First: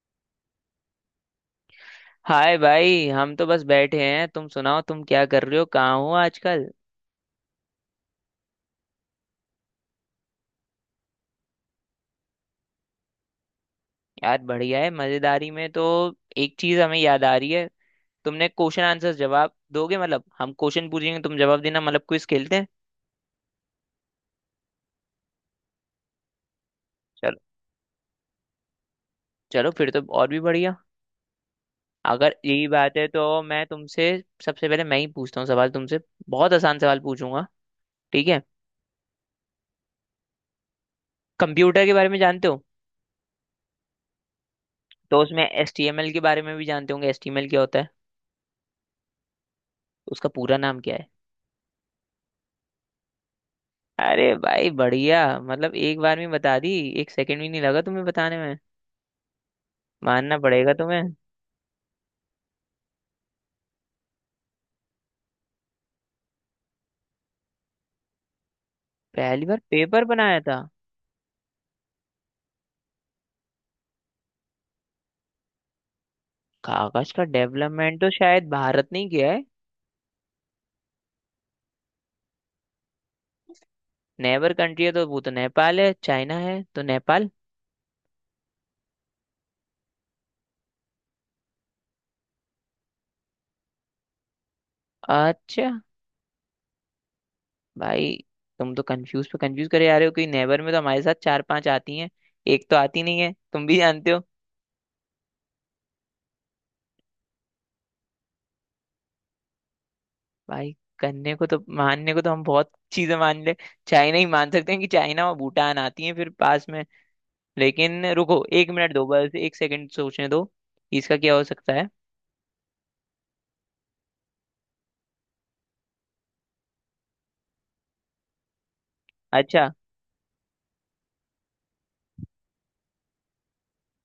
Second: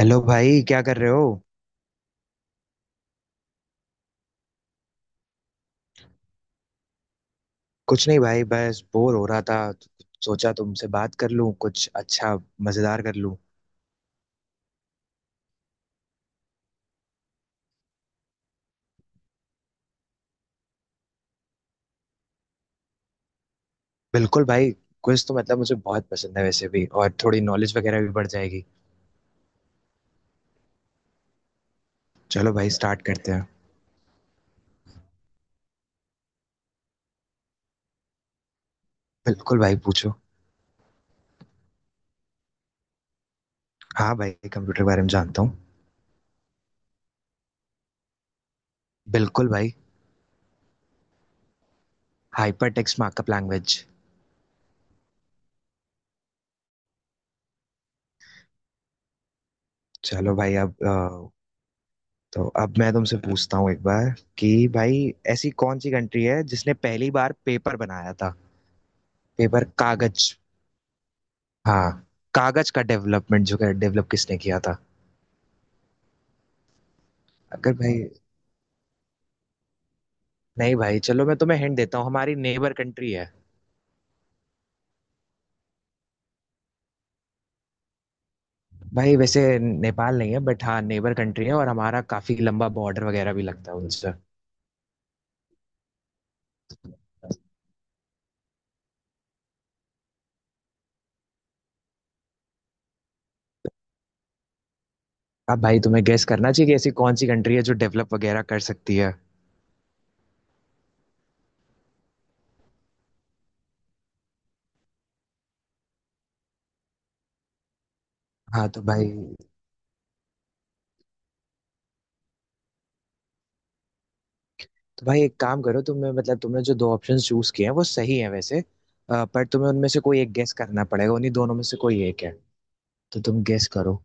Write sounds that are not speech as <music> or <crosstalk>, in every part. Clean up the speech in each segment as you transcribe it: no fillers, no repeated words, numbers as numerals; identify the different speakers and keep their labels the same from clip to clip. Speaker 1: Hello भाई, क्या कर रहे हो।
Speaker 2: हाय भाई, हम तो बस बैठे हैं। तुम सुनाओ, तुम क्या कर रहे हो, कहाँ हो आजकल।
Speaker 1: कुछ नहीं भाई, बस बोर हो रहा था तो सोचा तुमसे बात कर लूं, कुछ अच्छा मजेदार कर लूं।
Speaker 2: यार बढ़िया है। मजेदारी में तो एक चीज हमें याद आ रही है। तुमने क्वेश्चन आंसर जवाब दोगे? मतलब हम क्वेश्चन पूछेंगे, तुम जवाब देना। मतलब क्विज खेलते हैं।
Speaker 1: बिल्कुल भाई। क्विज तो मतलब मुझे बहुत पसंद है वैसे भी, और
Speaker 2: चलो।
Speaker 1: थोड़ी नॉलेज वगैरह भी बढ़ जाएगी।
Speaker 2: चलो फिर तो और भी बढ़िया। अगर
Speaker 1: चलो
Speaker 2: यही
Speaker 1: भाई,
Speaker 2: बात
Speaker 1: स्टार्ट
Speaker 2: है
Speaker 1: करते
Speaker 2: तो
Speaker 1: हैं।
Speaker 2: मैं तुमसे, सबसे पहले मैं ही पूछता हूँ सवाल तुमसे। बहुत आसान सवाल पूछूंगा। ठीक है?
Speaker 1: बिल्कुल भाई, पूछो।
Speaker 2: कंप्यूटर के बारे में जानते हो?
Speaker 1: हाँ भाई, कंप्यूटर के बारे में
Speaker 2: तो उसमें
Speaker 1: जानता हूँ।
Speaker 2: एच टी एम एल के बारे में भी जानते होंगे। एच टी एम एल क्या होता है?
Speaker 1: बिल्कुल भाई।
Speaker 2: उसका पूरा नाम क्या है?
Speaker 1: Hyper text markup language.
Speaker 2: अरे भाई बढ़िया, मतलब एक बार में बता दी। एक सेकंड भी नहीं लगा तुम्हें बताने में।
Speaker 1: चलो
Speaker 2: मानना
Speaker 1: भाई
Speaker 2: पड़ेगा
Speaker 1: अब
Speaker 2: तुम्हें।
Speaker 1: तो अब मैं तुमसे पूछता हूँ एक बार कि भाई, ऐसी कौन सी कंट्री है जिसने पहली बार पेपर बनाया था।
Speaker 2: पहली बार
Speaker 1: पेपर,
Speaker 2: पेपर
Speaker 1: कागज।
Speaker 2: बनाया था?
Speaker 1: हाँ, कागज का डेवलपमेंट जो है, डेवलप किसने किया था।
Speaker 2: कागज का
Speaker 1: अगर भाई,
Speaker 2: डेवलपमेंट
Speaker 1: हाँ।
Speaker 2: तो शायद भारत ने ही किया है।
Speaker 1: नहीं भाई, चलो मैं तुम्हें हिंट देता हूँ, हमारी नेबर कंट्री है।
Speaker 2: नेबर कंट्री है तो वो तो नेपाल है, चाइना है। तो नेपाल।
Speaker 1: भाई वैसे नेपाल नहीं है बट हाँ, नेबर कंट्री है और हमारा काफी लंबा बॉर्डर वगैरह भी लगता है उनसे।
Speaker 2: अच्छा। भाई, तुम तो कंफ्यूज पे कंफ्यूज करे जा रहे हो। कि नेबर में तो हमारे साथ चार पांच आती हैं। एक तो आती नहीं है, तुम भी जानते हो।
Speaker 1: अब भाई तुम्हें गेस करना चाहिए कि ऐसी कौन सी कंट्री है जो डेवलप वगैरह कर सकती है।
Speaker 2: भाई करने को तो, मानने को तो हम बहुत चीजें मान ले। चाइना ही मान सकते हैं, कि चाइना और भूटान आती हैं फिर पास में। लेकिन रुको
Speaker 1: हाँ
Speaker 2: एक
Speaker 1: तो
Speaker 2: मिनट दो,
Speaker 1: भाई,
Speaker 2: बस एक सेकंड सोचने दो। इसका क्या हो सकता है?
Speaker 1: एक काम करो, तुम्हें मतलब तुमने जो दो ऑप्शन चूज किए हैं वो सही है वैसे, पर
Speaker 2: अच्छा।
Speaker 1: तुम्हें उनमें से कोई एक गेस करना पड़ेगा, उन्हीं दोनों में से कोई एक है। तो तुम गेस करो।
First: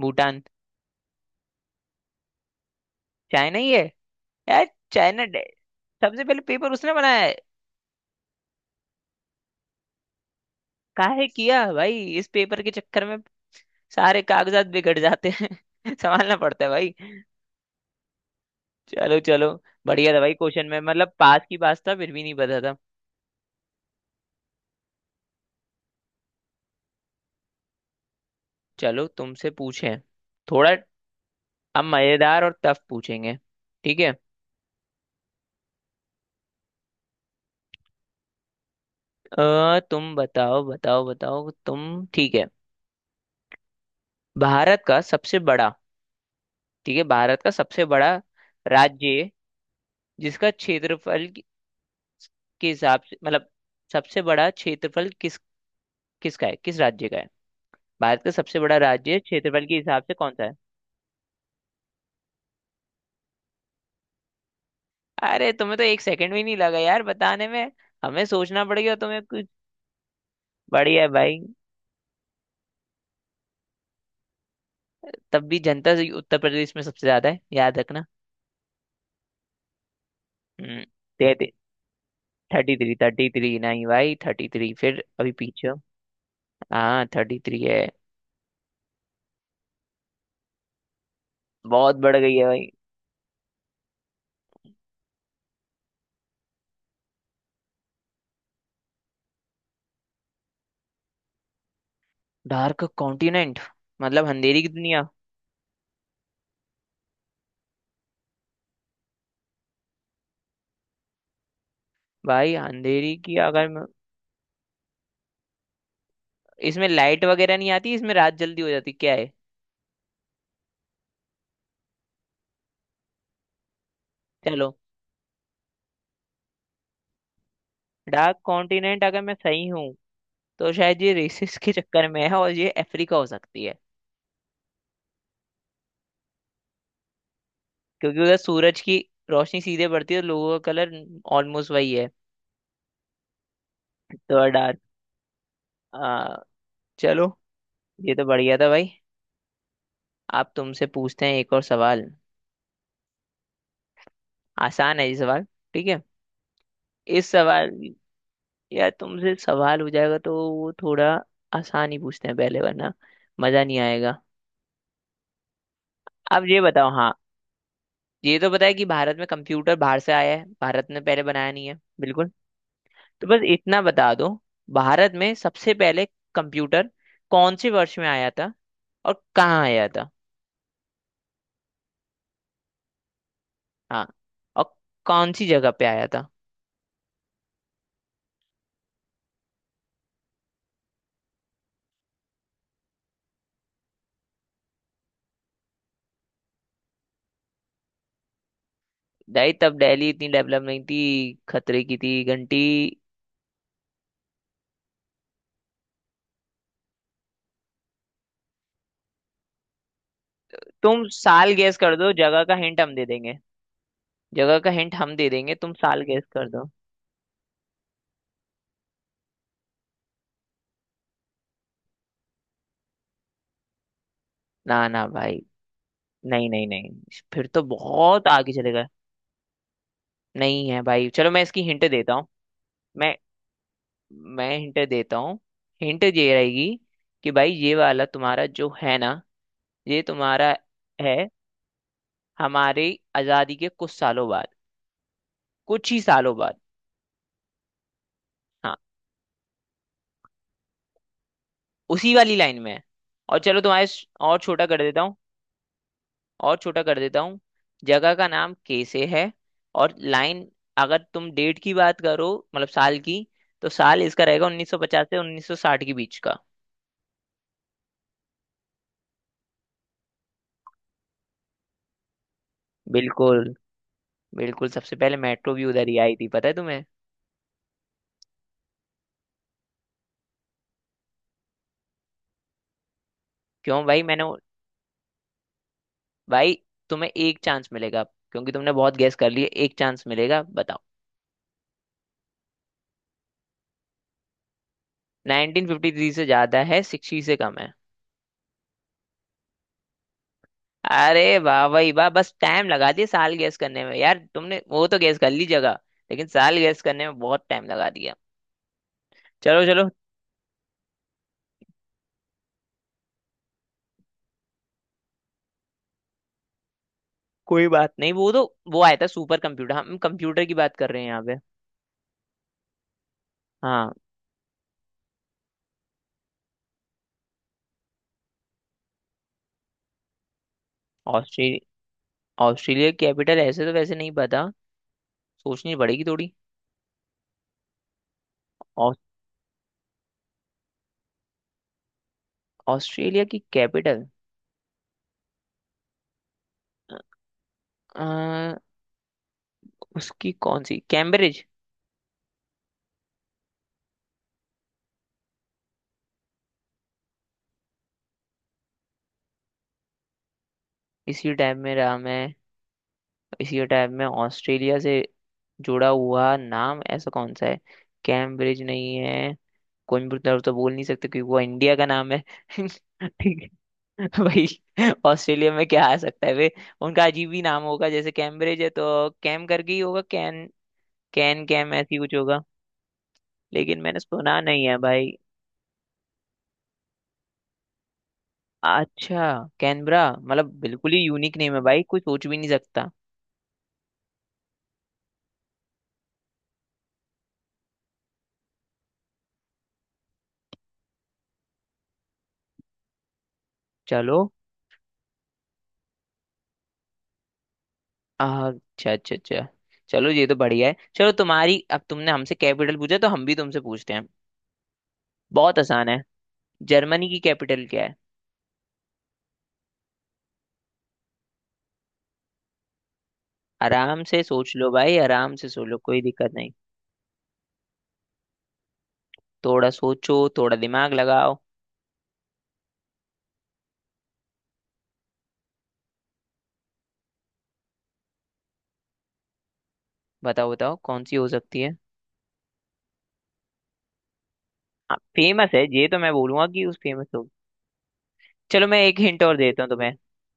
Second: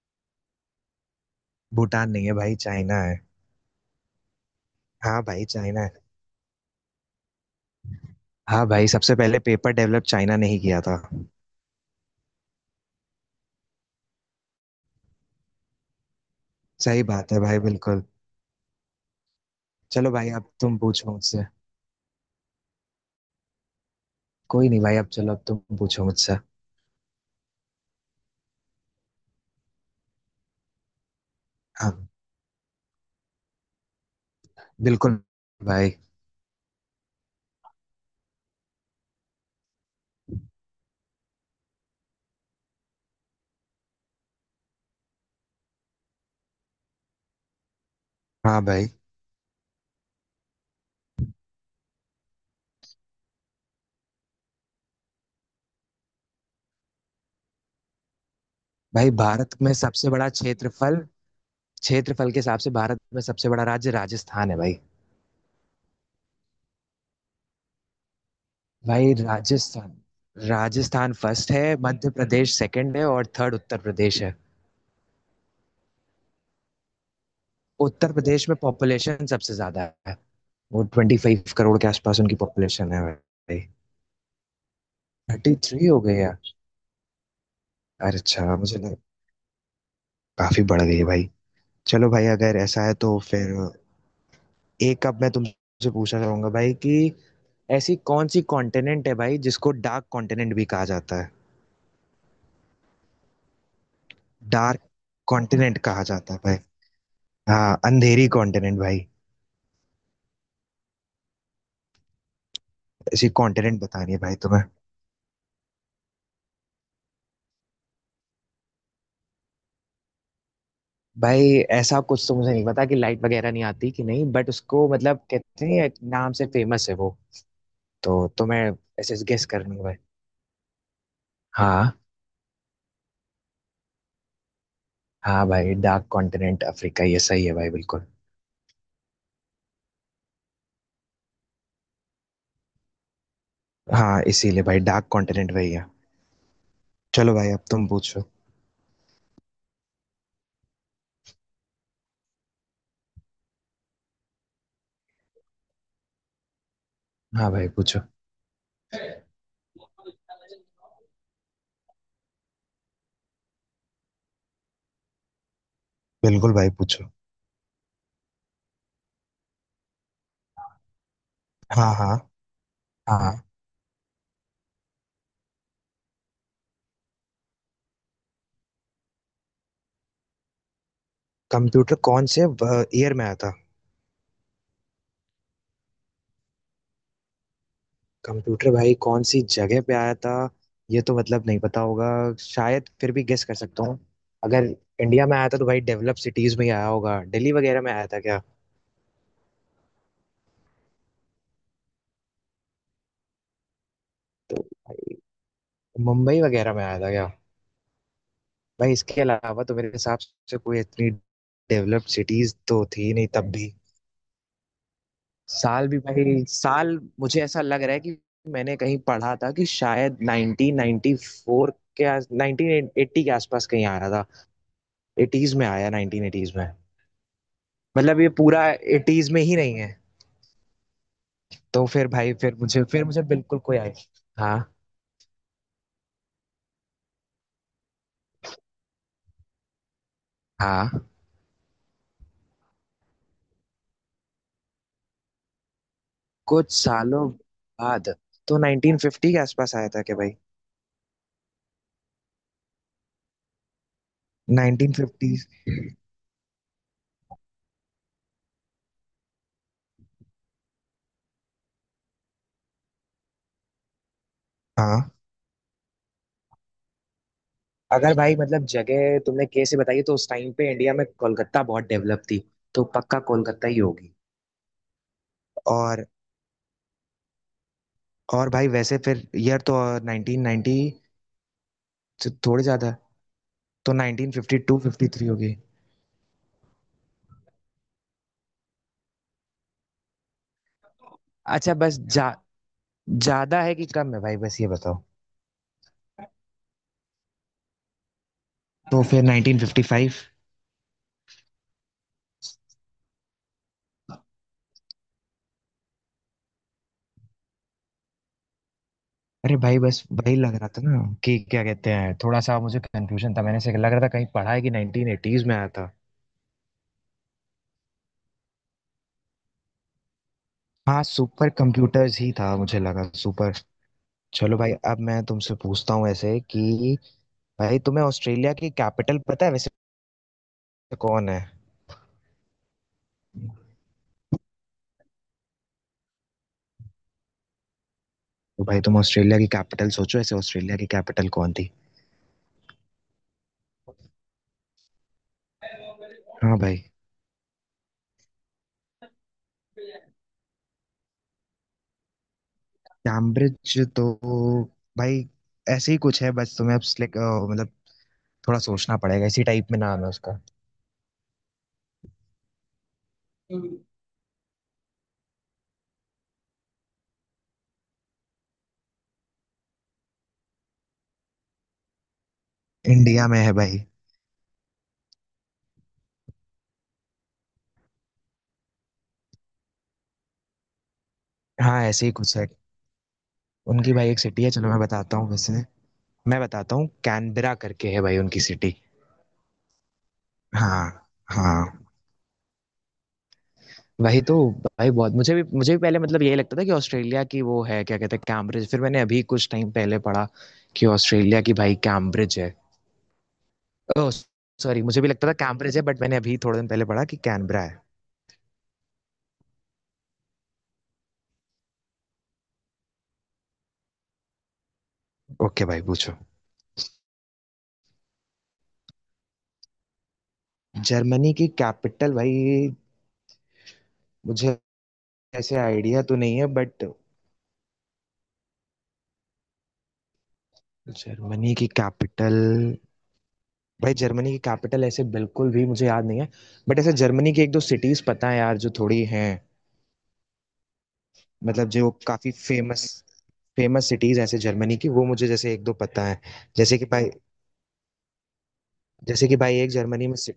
Speaker 2: भूटान।
Speaker 1: भूटान नहीं है भाई, चाइना है।
Speaker 2: चाइना ही है। यार।
Speaker 1: हाँ
Speaker 2: चाइना डे-
Speaker 1: भाई, चाइना है।
Speaker 2: सबसे पहले पेपर उसने बनाया है।
Speaker 1: हाँ भाई, सबसे पहले पेपर डेवलप चाइना ने ही किया था।
Speaker 2: काहे किया भाई इस पेपर के चक्कर में। सारे कागजात बिगड़ जाते हैं <laughs> संभालना पड़ता है भाई।
Speaker 1: सही बात है भाई, बिल्कुल।
Speaker 2: चलो चलो।
Speaker 1: चलो
Speaker 2: बढ़िया था
Speaker 1: भाई,
Speaker 2: भाई
Speaker 1: अब
Speaker 2: क्वेश्चन
Speaker 1: तुम
Speaker 2: में, मतलब
Speaker 1: पूछो मुझसे।
Speaker 2: पास की पास था फिर भी नहीं पता था।
Speaker 1: कोई नहीं भाई, अब चलो अब तुम पूछो मुझसे।
Speaker 2: चलो तुमसे पूछे, थोड़ा अब
Speaker 1: हाँ।
Speaker 2: मजेदार और टफ पूछेंगे। ठीक है?
Speaker 1: बिल्कुल भाई।
Speaker 2: तुम बताओ बताओ बताओ। तुम ठीक है? भारत का सबसे बड़ा। ठीक है, भारत का सबसे बड़ा
Speaker 1: हाँ भाई।
Speaker 2: राज्य है, जिसका के हिसाब से, मतलब सबसे बड़ा क्षेत्रफल किसका है, किस राज्य का है। भारत का सबसे बड़ा
Speaker 1: भाई
Speaker 2: राज्य
Speaker 1: भारत
Speaker 2: क्षेत्रफल
Speaker 1: में
Speaker 2: के हिसाब
Speaker 1: सबसे
Speaker 2: से
Speaker 1: बड़ा
Speaker 2: कौन सा है?
Speaker 1: क्षेत्रफल क्षेत्रफल के हिसाब से भारत में सबसे बड़ा राज्य राजस्थान है भाई।
Speaker 2: अरे तुम्हें तो एक सेकंड भी नहीं लगा यार बताने में। हमें सोचना पड़ गया,
Speaker 1: भाई
Speaker 2: तुम्हें कुछ।
Speaker 1: राजस्थान
Speaker 2: बढ़िया है
Speaker 1: राजस्थान
Speaker 2: भाई।
Speaker 1: फर्स्ट है, मध्य प्रदेश सेकंड है और थर्ड उत्तर प्रदेश है।
Speaker 2: तब भी जनता से उत्तर प्रदेश में सबसे ज्यादा है, याद रखना।
Speaker 1: उत्तर प्रदेश में पॉपुलेशन सबसे ज्यादा है।
Speaker 2: हम्म।
Speaker 1: वो ट्वेंटी फाइव
Speaker 2: थर्टी
Speaker 1: करोड़ के आसपास उनकी पॉपुलेशन
Speaker 2: थ्री,
Speaker 1: है
Speaker 2: थर्टी थ्री
Speaker 1: भाई।
Speaker 2: नहीं भाई, थर्टी थ्री फिर अभी
Speaker 1: थर्टी
Speaker 2: पीछे हो।
Speaker 1: थ्री हो गई है।
Speaker 2: हाँ थर्टी थ्री है।
Speaker 1: अरे अच्छा, मुझे लगा काफी बढ़ गई है भाई।
Speaker 2: बहुत
Speaker 1: चलो
Speaker 2: बढ़
Speaker 1: भाई,
Speaker 2: गई है
Speaker 1: अगर
Speaker 2: भाई।
Speaker 1: ऐसा है तो फिर एक अब मैं तुमसे पूछना चाहूंगा भाई, कि ऐसी कौन सी कॉन्टिनेंट है भाई जिसको डार्क कॉन्टिनेंट भी कहा जाता है।
Speaker 2: डार्क कॉन्टिनेंट मतलब अंधेरी की
Speaker 1: डार्क
Speaker 2: दुनिया।
Speaker 1: कॉन्टिनेंट कहा जाता है भाई। हाँ, अंधेरी कॉन्टिनेंट भाई।
Speaker 2: भाई अंधेरी
Speaker 1: ऐसी
Speaker 2: की अगर
Speaker 1: कॉन्टिनेंट
Speaker 2: मैं-
Speaker 1: बतानी है भाई तुम्हें।
Speaker 2: इसमें लाइट वगैरह नहीं आती, इसमें रात जल्दी हो जाती क्या है?
Speaker 1: भाई ऐसा कुछ तो मुझे नहीं पता कि लाइट वगैरह नहीं आती कि नहीं, बट
Speaker 2: चलो।
Speaker 1: उसको मतलब कहते हैं, एक नाम से फेमस है वो। तो
Speaker 2: डार्क
Speaker 1: तुम्हें
Speaker 2: कॉन्टिनेंट अगर
Speaker 1: ऐसे
Speaker 2: मैं
Speaker 1: गेस
Speaker 2: सही
Speaker 1: करनी है
Speaker 2: हूँ,
Speaker 1: भाई।
Speaker 2: तो शायद ये रेसिस के
Speaker 1: हाँ।
Speaker 2: चक्कर में है और ये अफ्रीका हो सकती है।
Speaker 1: हाँ भाई, डार्क कॉन्टिनेंट अफ्रीका, ये सही है भाई, बिल्कुल।
Speaker 2: क्योंकि उधर सूरज की रोशनी सीधे पड़ती है और लोगों का कलर ऑलमोस्ट वही है।
Speaker 1: हाँ,
Speaker 2: तो
Speaker 1: इसीलिए
Speaker 2: डार्क।
Speaker 1: भाई डार्क कॉन्टिनेंट वही है।
Speaker 2: आ,
Speaker 1: चलो
Speaker 2: चलो।
Speaker 1: भाई, अब तुम
Speaker 2: ये तो
Speaker 1: पूछो।
Speaker 2: बढ़िया था भाई। आप तुमसे पूछते हैं एक और सवाल। आसान है ये सवाल। ठीक है? इस
Speaker 1: हाँ भाई,
Speaker 2: सवाल,
Speaker 1: पूछो।
Speaker 2: यार तुमसे सवाल हो जाएगा तो वो थोड़ा आसान ही पूछते हैं पहले, वरना मजा नहीं आएगा। अब
Speaker 1: बिल्कुल
Speaker 2: ये
Speaker 1: भाई,
Speaker 2: बताओ।
Speaker 1: पूछो।
Speaker 2: हाँ। ये तो पता है कि भारत में कंप्यूटर बाहर से आया है, भारत ने पहले बनाया नहीं है
Speaker 1: हाँ हाँ।
Speaker 2: बिल्कुल। तो
Speaker 1: हाँ।
Speaker 2: बस इतना बता दो, भारत में सबसे पहले कंप्यूटर कौन से वर्ष में आया था और कहाँ आया था।
Speaker 1: कंप्यूटर कौन से ईयर में आया था।
Speaker 2: हाँ और कौन सी जगह पे आया था।
Speaker 1: कंप्यूटर भाई कौन सी जगह पे आया था, ये तो मतलब नहीं पता होगा, शायद फिर भी गेस कर सकता हूँ। अगर इंडिया में आया था तो भाई डेवलप सिटीज में ही आया होगा, दिल्ली वगैरह में आया था क्या।
Speaker 2: दाई, तब दिल्ली इतनी डेवलप नहीं थी, खतरे की थी घंटी।
Speaker 1: तो भाई, मुंबई वगैरह में आया था क्या। भाई इसके अलावा तो मेरे हिसाब से कोई
Speaker 2: तुम
Speaker 1: इतनी
Speaker 2: साल गैस कर
Speaker 1: डेवलप
Speaker 2: दो, जगह का
Speaker 1: सिटीज
Speaker 2: हिंट
Speaker 1: तो
Speaker 2: हम दे
Speaker 1: थी नहीं
Speaker 2: देंगे।
Speaker 1: तब भी।
Speaker 2: जगह का हिंट हम दे देंगे, तुम
Speaker 1: साल भी
Speaker 2: साल गैस
Speaker 1: भाई,
Speaker 2: कर दो।
Speaker 1: साल मुझे ऐसा लग रहा है कि मैंने कहीं पढ़ा था कि शायद 1994 के आस 1980 के आसपास कहीं आया था।
Speaker 2: ना ना भाई।
Speaker 1: 80s में आया,
Speaker 2: नहीं
Speaker 1: 1980s
Speaker 2: नहीं
Speaker 1: में,
Speaker 2: नहीं, फिर तो
Speaker 1: मतलब
Speaker 2: बहुत
Speaker 1: ये
Speaker 2: आगे
Speaker 1: पूरा
Speaker 2: चले गए।
Speaker 1: 80s में ही नहीं है।
Speaker 2: नहीं है भाई, चलो मैं इसकी हिंट
Speaker 1: तो फिर
Speaker 2: देता हूँ।
Speaker 1: भाई, फिर मुझे फिर
Speaker 2: मैं
Speaker 1: मुझे बिल्कुल कोई आइडिया।
Speaker 2: मैं
Speaker 1: हाँ।
Speaker 2: हिंट देता हूँ। हिंट ये रहेगी, कि भाई ये वाला तुम्हारा जो है ना, ये तुम्हारा
Speaker 1: हाँ,
Speaker 2: है। हमारी आज़ादी के कुछ सालों बाद, कुछ ही सालों बाद।
Speaker 1: कुछ सालों बाद तो
Speaker 2: हाँ,
Speaker 1: 1950 के आसपास आया था क्या भाई।
Speaker 2: उसी वाली लाइन में है। और छोटा कर देता हूँ।
Speaker 1: 1950।
Speaker 2: और छोटा कर देता हूँ। जगह का नाम के से है। और लाइन, अगर तुम डेट की बात करो, मतलब साल की, तो साल इसका रहेगा 1950
Speaker 1: हाँ।
Speaker 2: से 1960 के बीच का।
Speaker 1: अगर भाई मतलब जगह तुमने कैसे बताई है, तो उस टाइम पे इंडिया में कोलकाता बहुत डेवलप थी, तो पक्का
Speaker 2: बिल्कुल
Speaker 1: कोलकाता ही होगी।
Speaker 2: बिल्कुल। सबसे पहले मेट्रो भी उधर ही
Speaker 1: और
Speaker 2: आई थी, पता है तुम्हें?
Speaker 1: भाई वैसे फिर ईयर तो 1990 से थोड़े ज़्यादा है,
Speaker 2: क्यों
Speaker 1: तो
Speaker 2: भाई मैंने
Speaker 1: नाइनटीन
Speaker 2: वो-
Speaker 1: फिफ्टी टू 53 होगी।
Speaker 2: भाई तुम्हें एक चांस मिलेगा। क्योंकि तुमने बहुत गैस कर लिए, एक चांस मिलेगा, बताओ।
Speaker 1: अच्छा बस जा ज़्यादा है कि कम है भाई, बस ये बताओ।
Speaker 2: 1953 से ज्यादा है, 60 से कम है।
Speaker 1: तो फिर 1955।
Speaker 2: अरे वाह भाई वाह, बस टाइम लगा दिया साल गैस करने में यार। तुमने वो तो गैस कर ली जगह, लेकिन साल गैस करने में बहुत टाइम लगा दिया।
Speaker 1: अरे
Speaker 2: चलो
Speaker 1: भाई,
Speaker 2: चलो।
Speaker 1: बस वही लग रहा था ना, कि क्या कहते हैं, थोड़ा सा मुझे कंफ्यूजन था, मैंने से लग रहा था कहीं पढ़ा है कि 1980s में आया था।
Speaker 2: कोई बात नहीं। वो तो, वो आया था सुपर कंप्यूटर, हम कंप्यूटर की बात कर रहे
Speaker 1: हाँ,
Speaker 2: हैं यहाँ पे।
Speaker 1: सुपर कंप्यूटर्स ही था, मुझे लगा सुपर।
Speaker 2: हाँ।
Speaker 1: चलो भाई, अब मैं तुमसे पूछता हूँ ऐसे कि, भाई तुम्हें ऑस्ट्रेलिया की कैपिटल पता है वैसे, कौन है।
Speaker 2: ऑस्ट्रेलिया। ऑस्ट्रेलिया कैपिटल ऐसे तो वैसे नहीं पता, सोचनी पड़ेगी थोड़ी।
Speaker 1: तो भाई, तुम
Speaker 2: ऑस-
Speaker 1: ऑस्ट्रेलिया की कैपिटल सोचो, ऐसे ऑस्ट्रेलिया की कैपिटल कौन थी।
Speaker 2: ऑस्ट्रेलिया की कैपिटल।
Speaker 1: हाँ भाई।
Speaker 2: अ, उसकी कौन सी, कैम्ब्रिज?
Speaker 1: कैम्ब्रिज तो भाई ऐसे ही कुछ है, बस तुम्हें अब मतलब थोड़ा सोचना पड़ेगा, इसी टाइप में नाम है उसका।
Speaker 2: इसी टाइप में रहा मैं, इसी
Speaker 1: हम्म।
Speaker 2: टाइप में। ऑस्ट्रेलिया से जुड़ा हुआ नाम ऐसा कौन सा है? कैम्ब्रिज नहीं है। कोयम्बटूर तो बोल नहीं सकते, क्योंकि वो इंडिया का नाम है <laughs>
Speaker 1: इंडिया में
Speaker 2: ठीक।
Speaker 1: है भाई।
Speaker 2: <laughs> भाई ऑस्ट्रेलिया में क्या आ सकता है वे। उनका अजीब ही नाम होगा, जैसे कैम्ब्रिज है, तो कैम करके ही होगा। कैन कैन कैम
Speaker 1: हाँ,
Speaker 2: ऐसी
Speaker 1: ऐसे ही
Speaker 2: कुछ
Speaker 1: कुछ
Speaker 2: होगा।
Speaker 1: है।
Speaker 2: लेकिन
Speaker 1: उनकी
Speaker 2: मैंने
Speaker 1: भाई एक
Speaker 2: सुना
Speaker 1: सिटी है,
Speaker 2: नहीं
Speaker 1: चलो
Speaker 2: है
Speaker 1: मैं
Speaker 2: भाई।
Speaker 1: बताता हूँ वैसे, मैं बताता हूँ कैनबरा करके है भाई, उनकी सिटी।
Speaker 2: अच्छा। कैनबरा मतलब बिल्कुल ही
Speaker 1: हाँ।
Speaker 2: यूनिक नेम है भाई,
Speaker 1: हाँ,
Speaker 2: कोई सोच भी नहीं सकता।
Speaker 1: वही तो। भाई बहुत मुझे भी पहले मतलब यही लगता था कि ऑस्ट्रेलिया की वो है क्या कहते हैं कैम्ब्रिज, फिर मैंने अभी कुछ टाइम पहले पढ़ा कि ऑस्ट्रेलिया की भाई कैम्ब्रिज है। ओह
Speaker 2: चलो।
Speaker 1: सॉरी, मुझे भी लगता था कैम्ब्रिज है बट मैंने अभी थोड़े दिन पहले पढ़ा कि कैनबरा है।
Speaker 2: अच्छा अच्छा अच्छा। चलो ये तो बढ़िया है। चलो तुम्हारी, अब तुमने हमसे कैपिटल पूछा तो हम भी तुमसे पूछते हैं। बहुत
Speaker 1: ओके भाई,
Speaker 2: आसान है।
Speaker 1: पूछो।
Speaker 2: जर्मनी की कैपिटल क्या है?
Speaker 1: जर्मनी की कैपिटल भाई।
Speaker 2: आराम से सोच
Speaker 1: मुझे
Speaker 2: लो भाई, आराम से
Speaker 1: ऐसे
Speaker 2: सोच लो,
Speaker 1: आइडिया
Speaker 2: कोई
Speaker 1: तो
Speaker 2: दिक्कत
Speaker 1: नहीं है,
Speaker 2: नहीं।
Speaker 1: बट
Speaker 2: थोड़ा सोचो, थोड़ा दिमाग लगाओ।
Speaker 1: जर्मनी की कैपिटल, भाई जर्मनी की कैपिटल ऐसे बिल्कुल भी मुझे याद नहीं है, बट ऐसे जर्मनी की एक दो सिटीज पता है यार, जो थोड़ी हैं।
Speaker 2: बताओ बताओ कौन सी हो सकती
Speaker 1: मतलब
Speaker 2: है।
Speaker 1: जो काफी फेमस फेमस सिटीज ऐसे जर्मनी की वो मुझे
Speaker 2: फेमस
Speaker 1: जैसे
Speaker 2: है
Speaker 1: एक दो
Speaker 2: ये तो,
Speaker 1: पता
Speaker 2: मैं
Speaker 1: है।
Speaker 2: बोलूंगा कि उस
Speaker 1: जैसे कि
Speaker 2: फेमस
Speaker 1: भाई
Speaker 2: हो। चलो मैं एक हिंट
Speaker 1: जैसे
Speaker 2: और
Speaker 1: कि भाई,
Speaker 2: देता हूँ
Speaker 1: एक
Speaker 2: तुम्हें।
Speaker 1: जर्मनी में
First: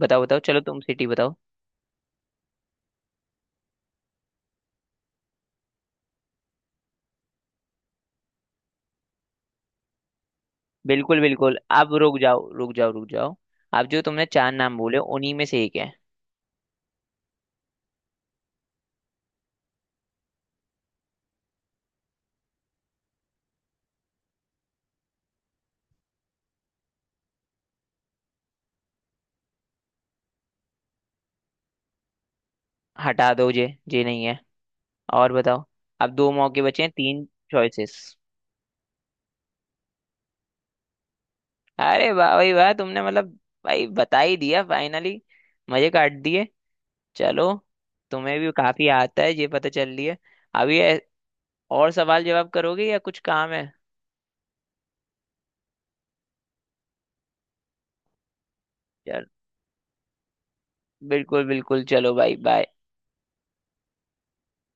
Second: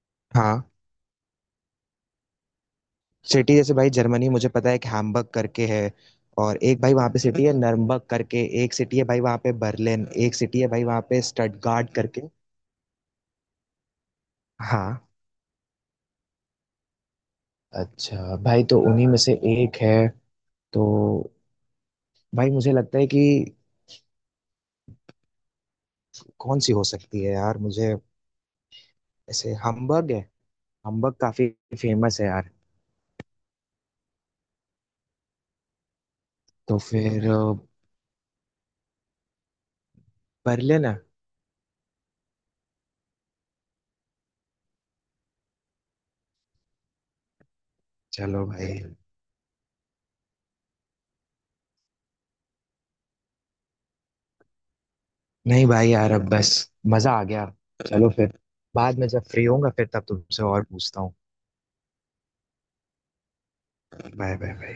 Speaker 2: बताओ बताओ, चलो
Speaker 1: हाँ,
Speaker 2: तुम सिटी बताओ।
Speaker 1: सिटी जैसे भाई जर्मनी, मुझे पता है एक हैम्बर्ग करके है, और एक भाई वहाँ पे सिटी है नर्मबर्ग करके, एक सिटी है भाई वहाँ पे बर्लिन, एक सिटी है भाई वहाँ
Speaker 2: बिल्कुल
Speaker 1: पे
Speaker 2: बिल्कुल,
Speaker 1: स्टटगार्ड
Speaker 2: अब रुक
Speaker 1: करके।
Speaker 2: जाओ रुक जाओ रुक जाओ। अब जो तुमने चार नाम बोले
Speaker 1: हाँ।
Speaker 2: उन्हीं में से एक है।
Speaker 1: अच्छा भाई, तो उन्हीं में से एक है। तो भाई मुझे लगता है कि कौन सी हो सकती है यार, मुझे ऐसे हम्बर्ग है, हम्बर्ग काफी फेमस है यार।
Speaker 2: हटा दो ये नहीं है। और बताओ। अब दो मौके
Speaker 1: तो
Speaker 2: बचे हैं, तीन
Speaker 1: फिर
Speaker 2: चॉइसेस।
Speaker 1: बर्लिन है।
Speaker 2: अरे वाह भाई वाह, तुमने मतलब, भाई बता ही दिया फाइनली। मजे काट दिए। चलो। तुम्हें
Speaker 1: चलो
Speaker 2: भी
Speaker 1: भाई।
Speaker 2: काफी आता है ये पता चल रही है। अभी ऐ- और सवाल जवाब करोगे या कुछ काम है?
Speaker 1: नहीं भाई यार, अब बस मजा आ गया। चलो फिर, बाद में जब फ्री होऊंगा फिर तब तुमसे और पूछता हूँ।
Speaker 2: बिल्कुल बिल्कुल चलो भाई बाय।
Speaker 1: Bye bye.